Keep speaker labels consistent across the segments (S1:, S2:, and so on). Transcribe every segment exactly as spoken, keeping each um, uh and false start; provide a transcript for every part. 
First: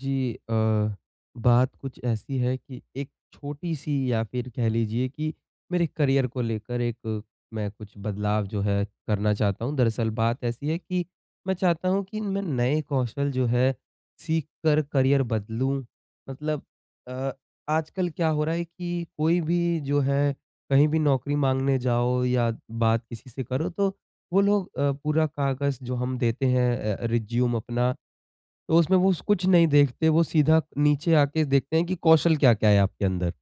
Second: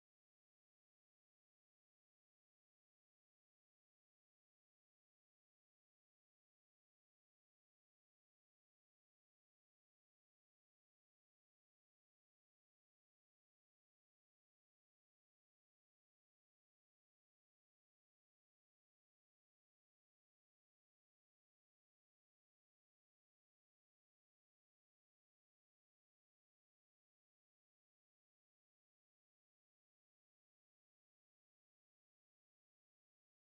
S1: जी, अ, बात कुछ ऐसी है कि एक छोटी-सी, या फिर कह लीजिए कि मेरे करियर को लेकर, एक मैं कुछ बदलाव जो है करना चाहता हूँ। दरअसल बात ऐसी है कि मैं चाहता हूँ कि मैं नए कौशल जो है सीख कर करियर बदलूँ। मतलब, अ, आजकल क्या हो रहा है कि कोई भी जो है कहीं भी नौकरी माँगने जाओ, या बात किसी से करो, तो वो लोग अ, पूरा कागज़ जो हम देते हैं, अ, रिज़्यूम अपना, तो उसमें वो स कुछ नहीं देखते, वो सीधा नीचे आके देखते हैं कि कौशल क्या-क्या है आपके अंदर।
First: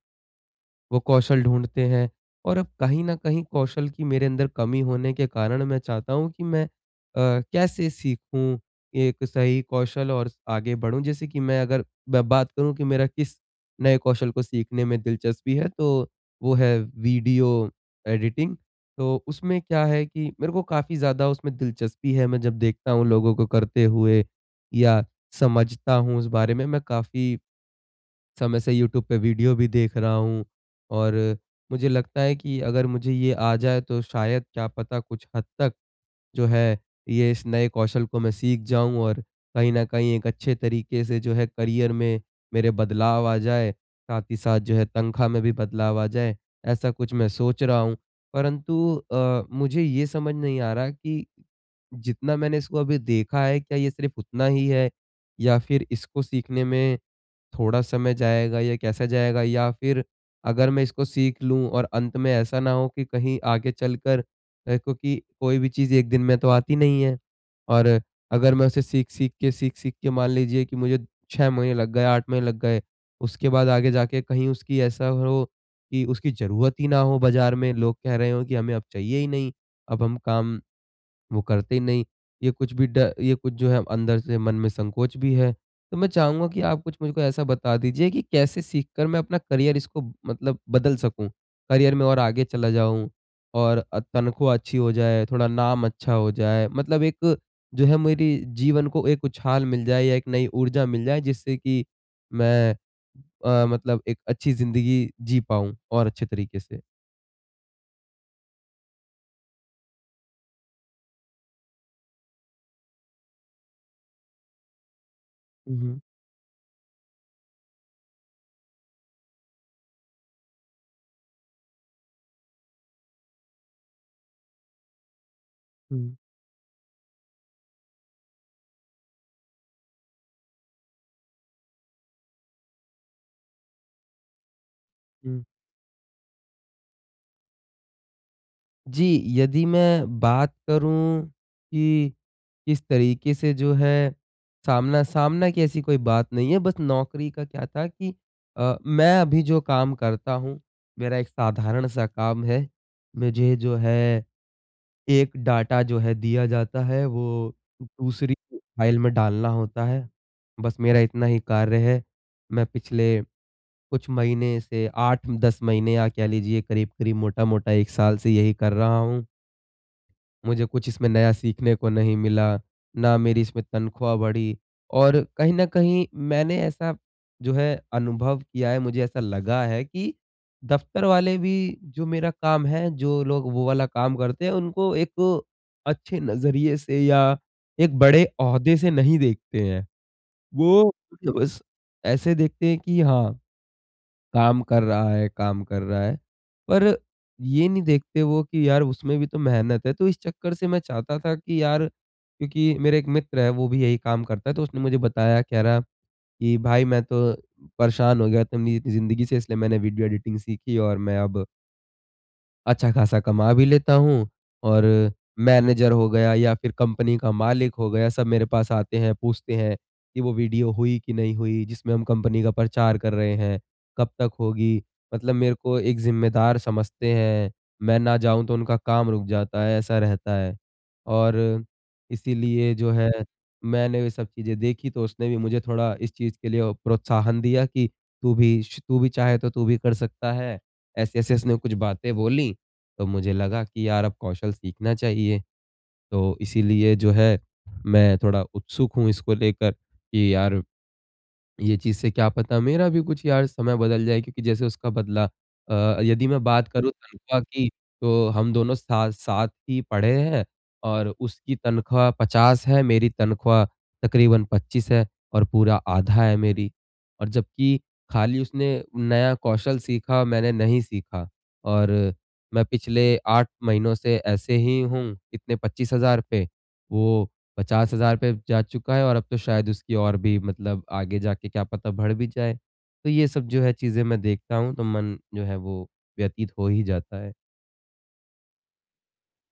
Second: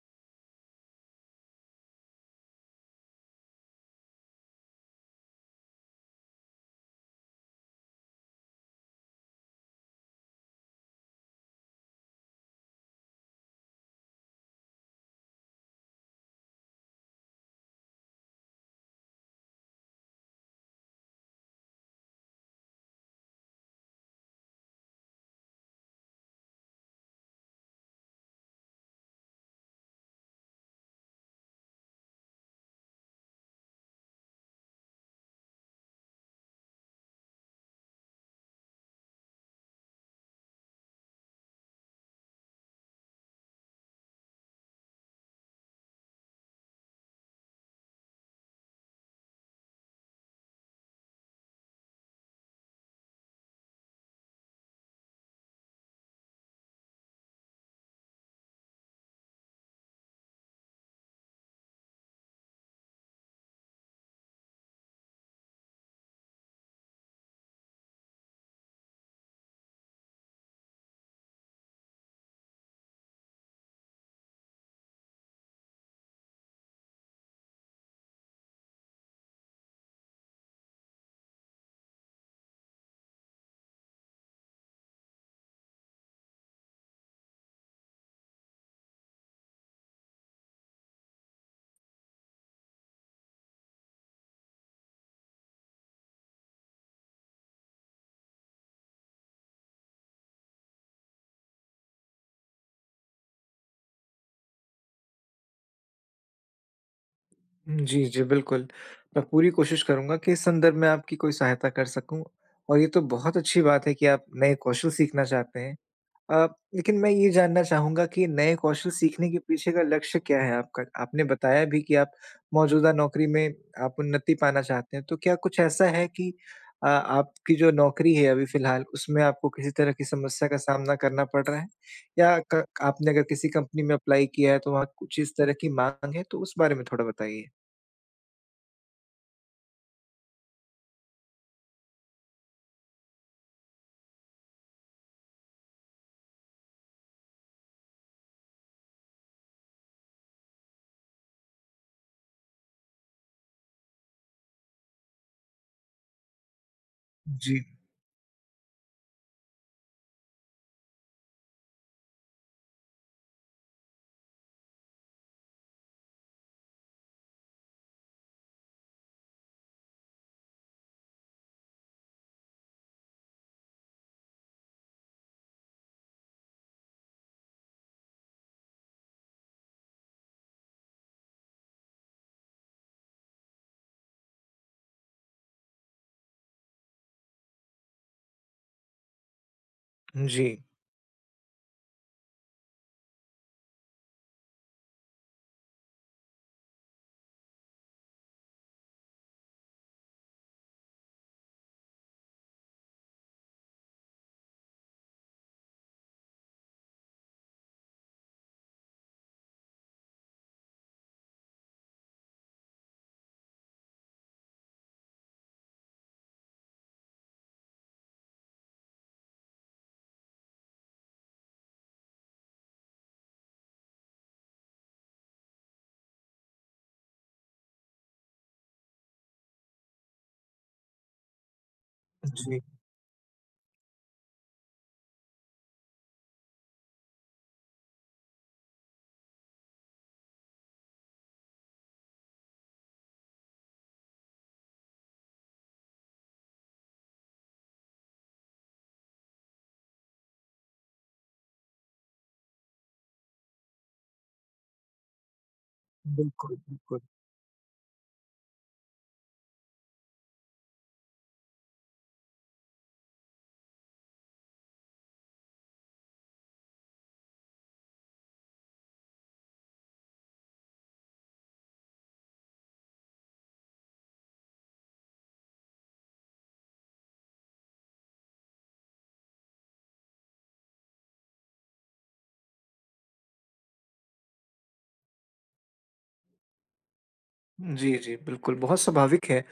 S1: वो कौशल ढूँढते हैं, और अब कहीं न कहीं कौशल की मेरे अंदर कमी होने के कारण मैं चाहता हूँ कि मैं अ, कैसे सीखूँ एक सही कौशल और आगे बढ़ूँ? जैसे कि मैं अगर मैं बात करूँ कि मेरा किस नए कौशल को सीखने में दिलचस्पी है, तो वो है वीडियो एडिटिंग। तो उसमें क्या है कि मेरे को काफ़ी ज़्यादा उसमें दिलचस्पी है। मैं जब देखता हूँ लोगों को करते हुए, या समझता हूँ उस बारे में, मैं काफ़ी समय से यूट्यूब पे वीडियो भी देख रहा हूँ। और मुझे लगता है कि अगर मुझे ये आ जाए तो शायद क्या पता कुछ हद तक जो है ये इस नए कौशल को मैं सीख जाऊँ, और कहीं न कहीं एक अच्छे तरीके से जो है करियर में मेरे बदलाव आ जाए, साथ ही साथ जो है तनख्वाह में भी बदलाव आ जाए, ऐसा कुछ मैं सोच रहा हूँ। परंतु अ, मुझे ये समझ नहीं आ रहा कि जितना मैंने इसको अभी देखा है, क्या ये सिर्फ़ उतना ही है, या फिर इसको सीखने में थोड़ा समय जाएगा या कैसे जाएगा? या फिर अगर मैं इसको सीख लूँ और अंत में ऐसा ना हो कि कहीं आगे चलकर, अ, क्योंकि कोई भी चीज़ एक दिन में तो आती नहीं है, और अगर मैं उसे सीख-सीख के, सीख-सीख के मान लीजिए कि मुझे छह महीने लग गए, आठ महीने लग गए, उसके बाद आगे जाके कहीं उसकी ऐसा हो कि उसकी ज़रूरत ही ना हो बाज़ार में, लोग कह रहे हों कि हमें अब चाहिए ही नहीं, अब हम काम वो करते ही नहीं। ये कुछ भी ड ये कुछ जो है अंदर से मन में संकोच भी है। तो मैं चाहूँगा कि आप कुछ मुझको ऐसा बता दीजिए कि कैसे सीखकर मैं अपना करियर इसको मतलब बदल सकूँ? करियर में और आगे चला जाऊँ, और अ, तनख्वाह अच्छी हो जाए, थोड़ा नाम अच्छा हो जाए। मतलब एक जो है मेरी जीवन को एक उछाल मिल जाए, या एक नई ऊर्जा मिल जाए जिससे कि मैं अ, मतलब एक अच्छी ज़िंदगी जी पाऊँ, और अच्छे तरीके से।
S2: जी, जी, बिल्कुल। मैं पूरी कोशिश करूँगा कि इस संदर्भ में आपकी कोई सहायता कर सकूँ और ये तो बहुत अच्छी बात है कि आप नए कौशल सीखना चाहते हैं।
S1: हुँ, हुँ।
S2: अ, लेकिन मैं ये जानना चाहूँगा कि नए कौशल सीखने के पीछे का लक्ष्य क्या है आपका? आपने बताया भी कि आप मौजूदा नौकरी में आप उन्नति पाना चाहते हैं, तो क्या कुछ ऐसा है
S1: हुँ,
S2: कि अ, आपकी जो नौकरी है अभी फिलहाल, उसमें आपको किसी तरह की समस्या का सामना करना पड़ रहा है? या क आपने अगर किसी कंपनी में अप्लाई किया है, तो वहाँ कुछ इस
S1: हुँ।
S2: तरह की माँग है? तो उस बारे में थोड़ा बताइए।
S1: जी, यदि मैं बात करूँ कि किस तरीके से जो है सामना-सामना की ऐसी कोई बात नहीं है, बस नौकरी का क्या था कि अ, मैं अभी जो काम करता हूँ, मेरा एक साधारण-सा काम है। मुझे जो है एक डाटा जो है दिया जाता है, वो
S2: जी,
S1: दूसरी फ़ाइल में डालना होता है। बस मेरा इतना ही कार्य है। मैं पिछले कुछ महीने से आठ दस महीने, या कह लीजिए करीब-करीब मोटा-मोटा एक साल से यही कर रहा हूँ। मुझे कुछ इसमें नया सीखने को नहीं मिला, ना मेरी इसमें तनख्वाह बढ़ी, और कहीं न कहीं मैंने ऐसा जो है अनुभव किया है, मुझे ऐसा लगा है कि दफ़्तर वाले भी जो मेरा काम है, जो लोग वो वाला काम करते हैं, उनको एक अच्छे नज़रिए से, या एक बड़े ओहदे से नहीं देखते हैं।
S2: जी,
S1: वो मतलब बस ऐसे देखते हैं कि हाँ काम कर रहा है, काम कर रहा है। पर ये नहीं देखते वो कि यार उसमें भी तो मेहनत है। तो इस चक्कर से मैं चाहता था कि यार, क्योंकि मेरा एक मित्र है वो भी यही काम करता है, तो उसने मुझे बताया, कह रहा कि भाई मैं तो परेशान हो गया था अपनी ज़िंदगी से, इसलिए मैंने वीडियो एडिटिंग सीखी, और मैं अब अच्छा खासा कमा भी लेता हूँ। और मैनेजर हो गया, या फिर कंपनी का मालिक हो गया, सब मेरे पास आते हैं, पूछते हैं कि वो वीडियो हुई कि नहीं हुई, जिसमें हम कंपनी का प्रचार कर रहे हैं, कब तक होगी? मतलब मेरे को एक ज़िम्मेदार समझते हैं, मैं ना जाऊँ तो उनका काम रुक जाता है, ऐसा रहता है। और
S2: जी।
S1: इसीलिए जो है मैंने ये सब चीज़ें देखी, तो उसने भी मुझे थोड़ा इस चीज़ के लिए प्रोत्साहन दिया कि तू भी श तू भी चाहे तो तू भी कर सकता है। ऐसे-ऐसे उसने कुछ बातें बोली। तो मुझे लगा कि यार अब कौशल सीखना चाहिए। तो इसीलिए जो है मैं थोड़ा उत्सुक हूँ इसको लेकर कि यार ये चीज़ से क्या पता मेरा भी कुछ यार समय बदल जाए, क्योंकि जैसे उसका बदला, अ, यदि मैं
S2: बिल्कुल,
S1: बात करूँ
S2: बिल्कुल।
S1: तनख्वाह की, तो हम दोनों साथ साथ ही पढ़े हैं, और उसकी तनख्वाह पचास है, मेरी तनख्वाह तकरीबन पच्चीस है, और पूरा आधा है मेरी। और जबकि खाली उसने नया कौशल सीखा, मैंने नहीं सीखा, और मैं पिछले आठ महीनों से ऐसे ही हूँ, इतने पच्चीस हज़ार पे। वो पचास हज़ार पे जा चुका है, और अब तो शायद उसकी और भी मतलब आगे जाके क्या पता बढ़ भी जाए। तो ये सब जो है चीज़ें मैं देखता हूँ तो मन जो है वो व्यतीत हो ही जाता है।
S2: जी, जी, बिल्कुल, बहुत स्वाभाविक है।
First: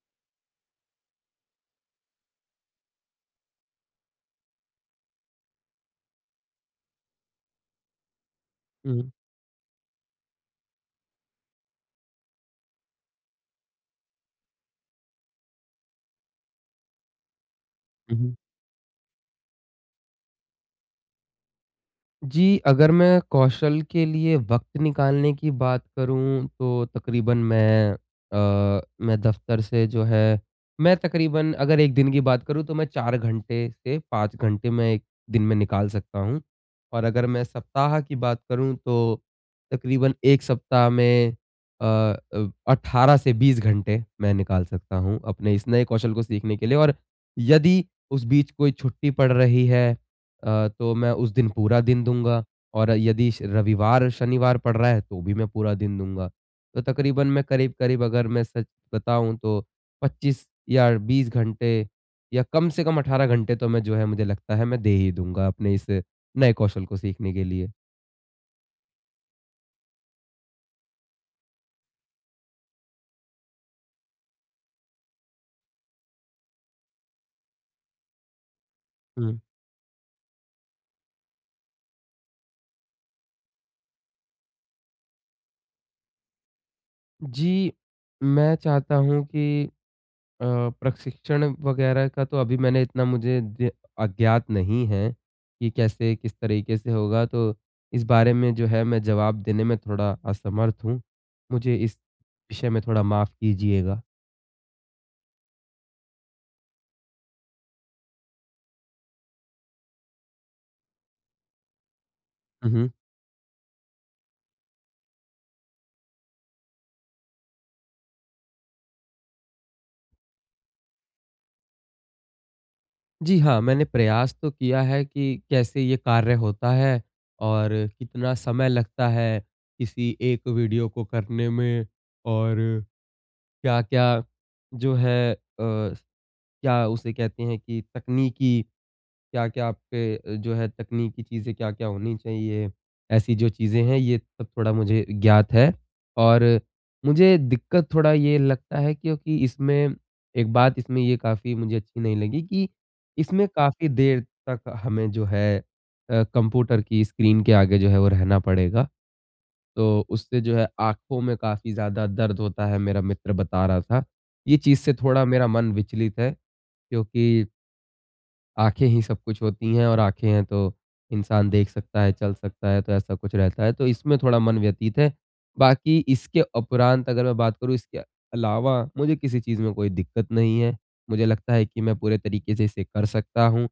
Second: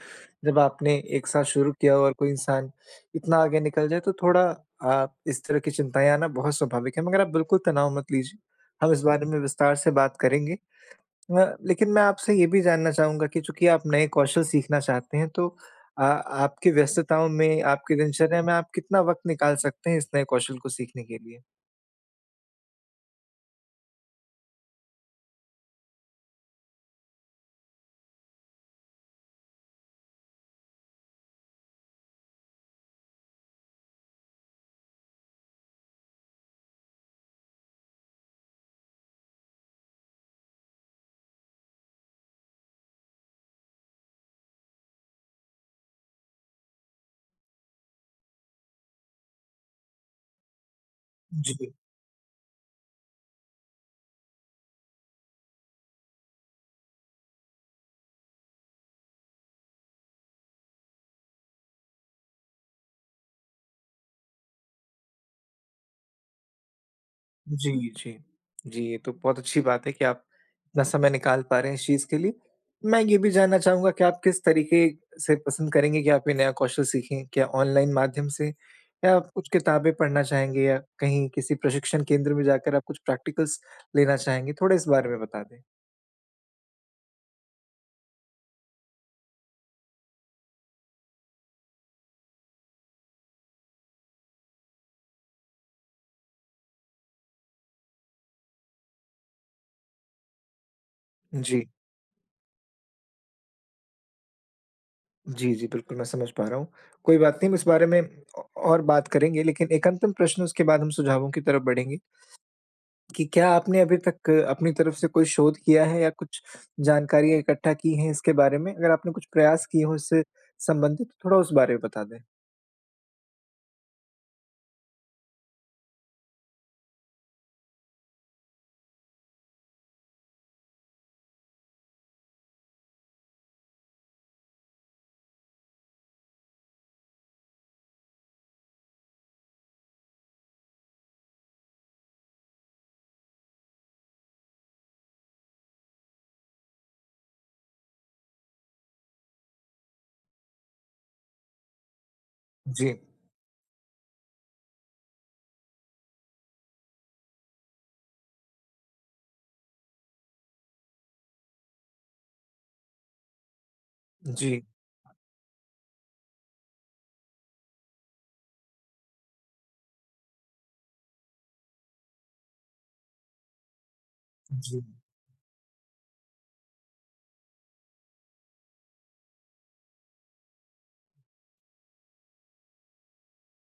S2: जब आपने एक साथ शुरू किया हो और कोई इंसान इतना आगे निकल जाए, तो थोड़ा अ, इस तरह की चिंताएँ आना बहुत स्वाभाविक है, मगर आप बिल्कुल तनाव मत लीजिए, हम इस
S1: हुँ।
S2: बारे में विस्तार से बात करेंगे। अ, लेकिन मैं आपसे ये भी जानना चाहूँगा कि चूँकि आप नए कौशल सीखना चाहते हैं, तो अ, आपकी व्यस्तताओं में, आपकी
S1: हुँ, हुँ।
S2: दिनचर्या में आप कितना वक़्त निकाल सकते हैं इस नए कौशल को सीखने के लिए?
S1: जी, अगर मैं कौशल के लिए वक़्त निकालने की बात करूँ, तो तकरीबन मैं अ, मैं दफ़्तर से जो है मैं तकरीबन अगर एक दिन की बात करूँ, तो मैं चार घंटे से पाँच घंटे मैं एक दिन में निकाल सकता हूँ। और अगर मैं सप्ताह की बात करूँ, तो तकरीबन एक सप्ताह में अ अ, अठारह से बीस घंटे मैं निकाल सकता हूँ, अपने इस नए कौशल को सीखने के लिए। और यदि उस बीच कोई छुट्टी पड़ रही है, अ, तो मैं उस दिन
S2: जी।
S1: पूरा दिन दूँगा। और यदि श रविवार, शनिवार पड़ रहा है तो भी मैं पूरा दिन दूँगा। तो तकरीबन मैं करीब-करीब अगर मैं सच बताऊँ तो पच्चीस या बीस घंटे, या कम से कम अठारह घंटे तो मैं जो है मुझे लगता है मैं दे ही दूँगा अपने इस नए कौशल को सीखने के लिए।
S2: जी, जी। जी, ये तो बहुत अच्छी बात है कि आप इतना समय निकाल पा रहे हैं इस चीज़ के लिए। मैं ये भी जानना चाहूँगा कि आप किस तरीके से पसंद करेंगे कि आप ये नया कौशल सीखें? क्या ऑनलाइन माध्यम से, या आप
S1: हुँ।
S2: कुछ किताबें पढ़ना चाहेंगे, या कहीं किसी प्रशिक्षण केंद्र में जाकर आप कुछ प्रैक्टिकल्स लेना चाहेंगे? थोड़ा इस बारे में बता दें।
S1: जी, मैं चाहता हूँ कि अ, प्रशिक्षण वगैरह का तो अभी मैंने इतना मुझे द अज्ञात नहीं है, कि कैसे किस तरीके से होगा, तो इस बारे में जो है मैं जवाब देने में थोड़ा असमर्थ हूँ।
S2: जी।
S1: मुझे इस विषय में थोड़ा माफ़ कीजिएगा।
S2: जी, जी, बिल्कुल मैं समझ पा रहा हूँ। कोई बात नहीं, हम इस बारे में औ और बात करेंगे, लेकिन एक अंतिम प्रश्न, उसके बाद हम सुझावों की तरफ बढ़ेंगे।
S1: हुँ, हुँ।
S2: कि क्या आपने अभी तक अपनी तरफ से कोई शोध किया है, या कुछ जानकारियाँ इकट्ठा की हैं इसके बारे में? अगर आपने कुछ प्रयास किए हों इससे संबंधित, तो थोड़ा उस बारे में बता दें।
S1: जी हाँ, मैंने प्रयास तो किया है कि कैसे ये कार्य होता है, और कितना समय लगता है किसी एक वीडियो को करने में, और क्या-क्या जो है, अ, क्या उसे कहते हैं कि तकनीकी, क्या-क्या आपके, अ, जो है तकनीकी चीज़ें क्या-क्या होनी चाहिए? ऐसी जो चीज़ें हैं ये सब थोड़ा मुझे ज्ञात है। और मुझे दिक्कत थोड़ा ये लगता है क्योंकि इसमें एक बात, इसमें ये काफ़ी मुझे अच्छी नहीं लगी कि
S2: जी,
S1: इसमें काफ़ी देर तक हमें जो है, अ, कंप्यूटर की स्क्रीन के आगे जो है वो रहना पड़ेगा। तो उससे जो है आँखों में काफ़ी ज़्यादा दर्द होता है, मेरा मित्र बता रहा था। ये
S2: जी,
S1: चीज़ से थोड़ा मेरा मन विचलित है, क्योंकि आँखें ही सब कुछ होती हैं, और आँखें हैं तो इंसान देख सकता है, चल सकता है, तो ऐसा कुछ रहता है, तो इसमें थोड़ा मन
S2: जी।
S1: व्यतीत है। बाकी इसके उपरांत अगर मैं बात करूँ, इसके अलावा मुझे किसी चीज़ में कोई दिक्कत नहीं है। मुझे लगता है कि मैं पूरे तरीके से इसे कर सकता हूँ।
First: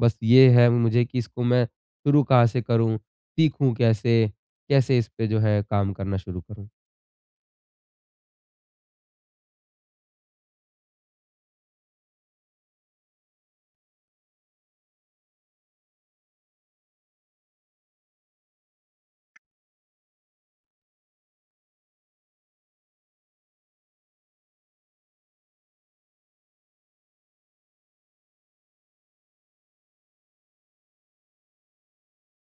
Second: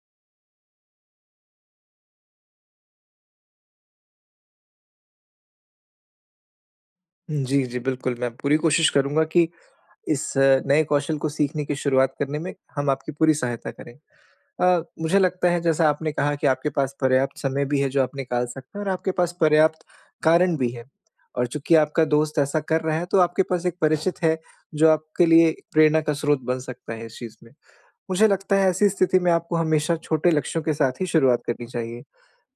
S1: बस ये है मुझे कि इसको मैं शुरू कहाँ से करूँ? सीखूँ कैसे? कैसे इस पे जो है काम करना शुरू करूँ?
S2: जी, जी, बिल्कुल मैं पूरी कोशिश करूँगा कि इस नए कौशल को सीखने की शुरुआत करने में हम आपकी पूरी सहायता करें। अ, मुझे लगता है, जैसा आपने कहा कि आपके पास पर्याप्त समय भी है जो आप निकाल सकते हैं, और आपके पास पर्याप्त कारण भी है। और चूँकि आपका दोस्त ऐसा कर रहा है, तो आपके पास एक परिचित है जो आपके लिए एक प्रेरणा का स्रोत बन सकता है इस चीज़ में। मुझे लगता है ऐसी स्थिति में आपको हमेशा छोटे लक्ष्यों के साथ ही शुरुआत करनी चाहिए।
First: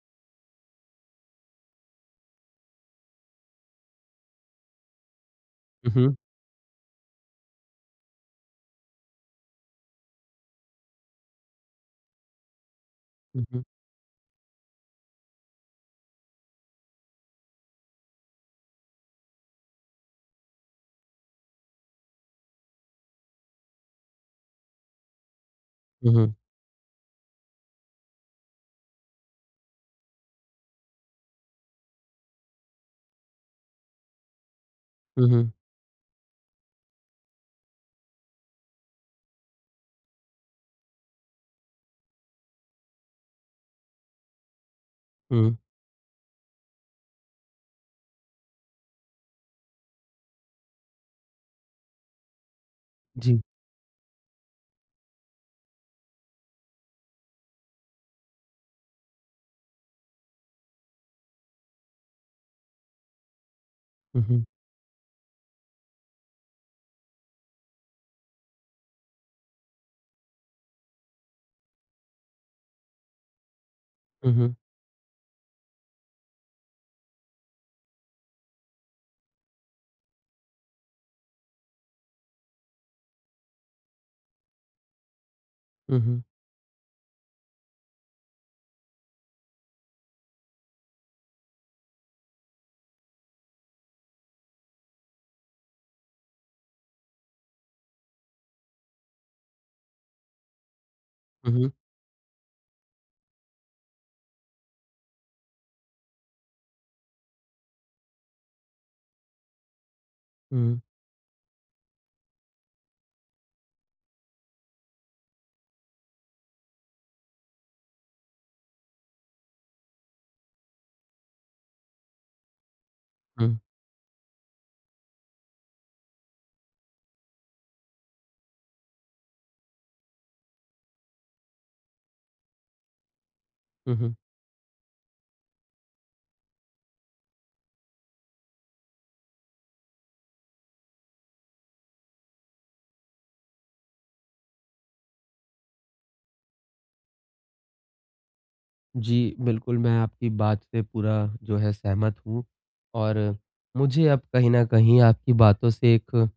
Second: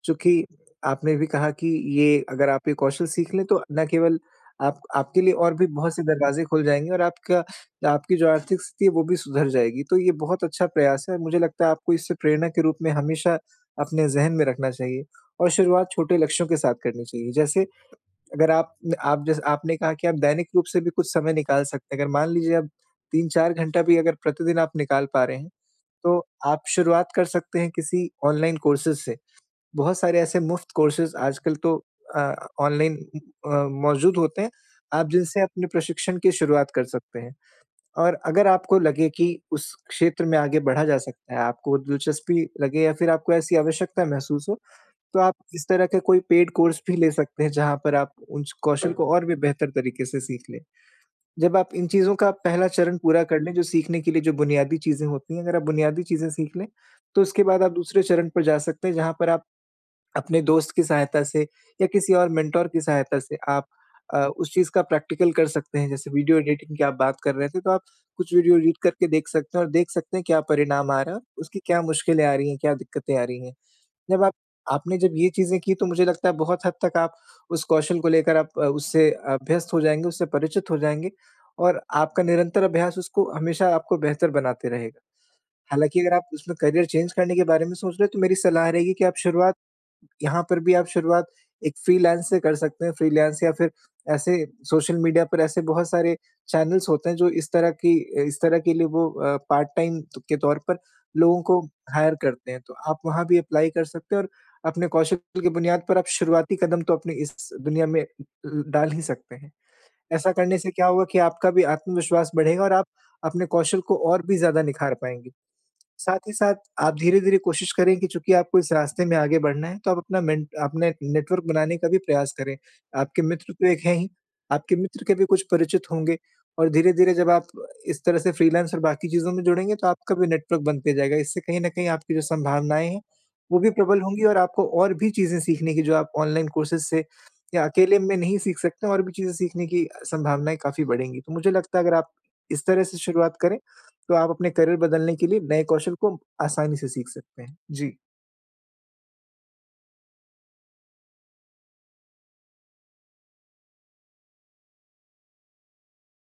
S2: चूँकि आपने भी कहा कि ये अगर आप ये कौशल सीख लें, तो ना केवल आप आपके लिए और भी
S1: हुँ,
S2: बहुत से
S1: हुँ।
S2: दरवाज़े खुल जाएँगे, और आपका आपकी जो आर्थिक स्थिति है वो भी सुधर जाएगी। तो ये बहुत अच्छा प्रयास है, और मुझे लगता है आपको इससे प्रेरणा के रूप में हमेशा
S1: हुँ, हुँ।
S2: अपने ज़हन में रखना चाहिए और शुरुआत छोटे लक्ष्यों के साथ करनी चाहिए। जैसे अगर आप आप जैसे आपने कहा कि आप दैनिक रूप से भी कुछ समय निकाल सकते हैं। अगर मान लीजिए आप तीन चार घंटा भी अगर प्रतिदिन आप निकाल पा रहे हैं,
S1: हुँ,
S2: तो
S1: हुँ।
S2: आप शुरुआत कर सकते हैं किसी ऑनलाइन कोर्सेज़ से। बहुत सारे ऐसे मुफ़्त कोर्सेज़ आजकल तो अ, ऑनलाइन अ, मौजूद होते हैं, आप
S1: हुँ,
S2: जिनसे
S1: हुँ।
S2: अपने प्रशिक्षण की शुरुआत कर सकते हैं। और अगर आपको लगे कि उस क्षेत्र में आगे बढ़ा जा सकता है, आपको दिलचस्पी लगे या फिर आपको ऐसी आवश्यकता महसूस हो, तो आप
S1: हुँ।
S2: इस तरह के कोई पेड कोर्स भी ले सकते हैं, जहाँ पर आप उन कौशल को और भी बेहतर तरीके से सीख लें। जब आप इन चीज़ों का पहला चरण पूरा
S1: जी।
S2: कर लें, जो सीखने के लिए जो बुनियादी चीज़ें होती हैं, अगर आप बुनियादी चीज़ें सीख लें, तो उसके बाद आप दूसरे चरण पर जा सकते हैं, जहाँ पर आप अपने दोस्त की सहायता से या किसी और मेंटर की सहायता से आप अ,
S1: हुँ, हुँ।
S2: उस चीज़ का प्रैक्टिकल कर सकते हैं। जैसे वीडियो एडिटिंग की आप बात कर रहे थे, तो आप कुछ वीडियो एडिट करके देख सकते हैं और देख सकते हैं क्या परिणाम आ रहा है, उसकी क्या मुश्किलें आ रही हैं, क्या दिक्कतें आ रही हैं। जब आप
S1: हुँ, हुँ।
S2: आपने जब ये चीज़ें की, तो मुझे लगता है बहुत हद तक आप उस कौशल को लेकर आप अ, उससे अभ्यस्त हो जाएँगे, उससे परिचित हो जाएँगे, और आपका निरंतर अभ्यास उसको हमेशा आपको बेहतर बनाते रहेगा।
S1: हुँ,
S2: हालाँकि अगर
S1: हुँ।
S2: आप उसमें करियर चेंज करने के बारे में सोच रहे हैं, तो मेरी सलाह रहेगी कि आप शुरुआत यहाँ पर भी आप शुरुआत एक फ्रीलांस से कर सकते हैं। फ्रीलांस, या फिर ऐसे सोशल मीडिया पर ऐसे बहुत सारे चैनल्स होते हैं, जो इस तरह की इस तरह के लिए वो अ, पार्ट टाइम त के तौर पर लोगों
S1: हुँ,
S2: को
S1: हुँ।
S2: हायर करते हैं। तो आप वहाँ भी अप्लाई कर सकते हैं, और अपने कौशल की बुनियाद पर आप शुरुआती कदम तो अपनी इस दुनिया में ल डाल ही सकते हैं। ऐसा करने
S1: हुँ,
S2: से
S1: हुँ।
S2: क्या होगा कि आपका भी आत्मविश्वास बढ़ेगा, और आप अपने कौशल को और भी ज़्यादा निखार पाएँगे। साथ ही साथ आप धीरे-धीरे कोशिश करें कि चूँकि आपको इस रास्ते में आगे बढ़ना है, तो आप अपना मेंट अपने नेटवर्क बनाने का भी प्रयास करें। आपके मित्र तो एक हैं ही, आपके मित्र के भी कुछ परिचित होंगे, और धीरे-धीरे जब आप इस तरह से फ्रीलांस और बाकी चीज़ों में जुड़ेंगे, तो आपका भी नेटवर्क बनते जाएगा। इससे कहीं न कहीं आपकी जो संभावनाएँ हैं, वो भी
S1: हुँ,
S2: प्रबल
S1: हुँ।
S2: होंगी, और आपको और भी चीज़ें सीखने की, जो आप ऑनलाइन कोर्सेज़ से या अकेले में नहीं सीख सकते हैं, और भी चीज़ें सीखने की संभावनाएँ काफ़ी बढ़ेंगी। तो मुझे लगता है अगर आप इस तरह से शुरुआत करें, तो आप अपने करियर बदलने के लिए नए कौशल को आसानी से सीख सकते हैं। जी,
S1: जी, बिल्कुल, मैं आपकी बात से पूरा जो है सहमत हूँ, और मुझे अब कहीं न कहीं आपकी बातों से एक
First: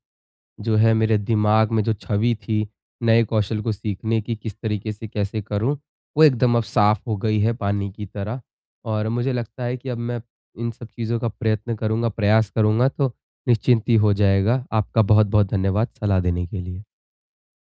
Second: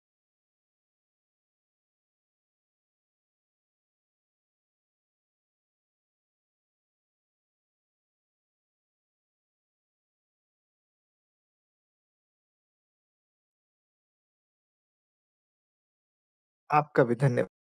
S1: जो है मेरे दिमाग में जो छवि थी, नए कौशल को सीखने की किस तरीके से कैसे करूँ, वो एकदम अब साफ़ हो गई है पानी की तरह। और मुझे लगता है कि अब मैं इन सब चीज़ों का प्रयत्न करूँगा, प्रयास करूँगा, तो निश्चिंत ही हो जाएगा। आपका बहुत-बहुत धन्यवाद सलाह देने के लिए।
S2: आपका भी धन्यवाद।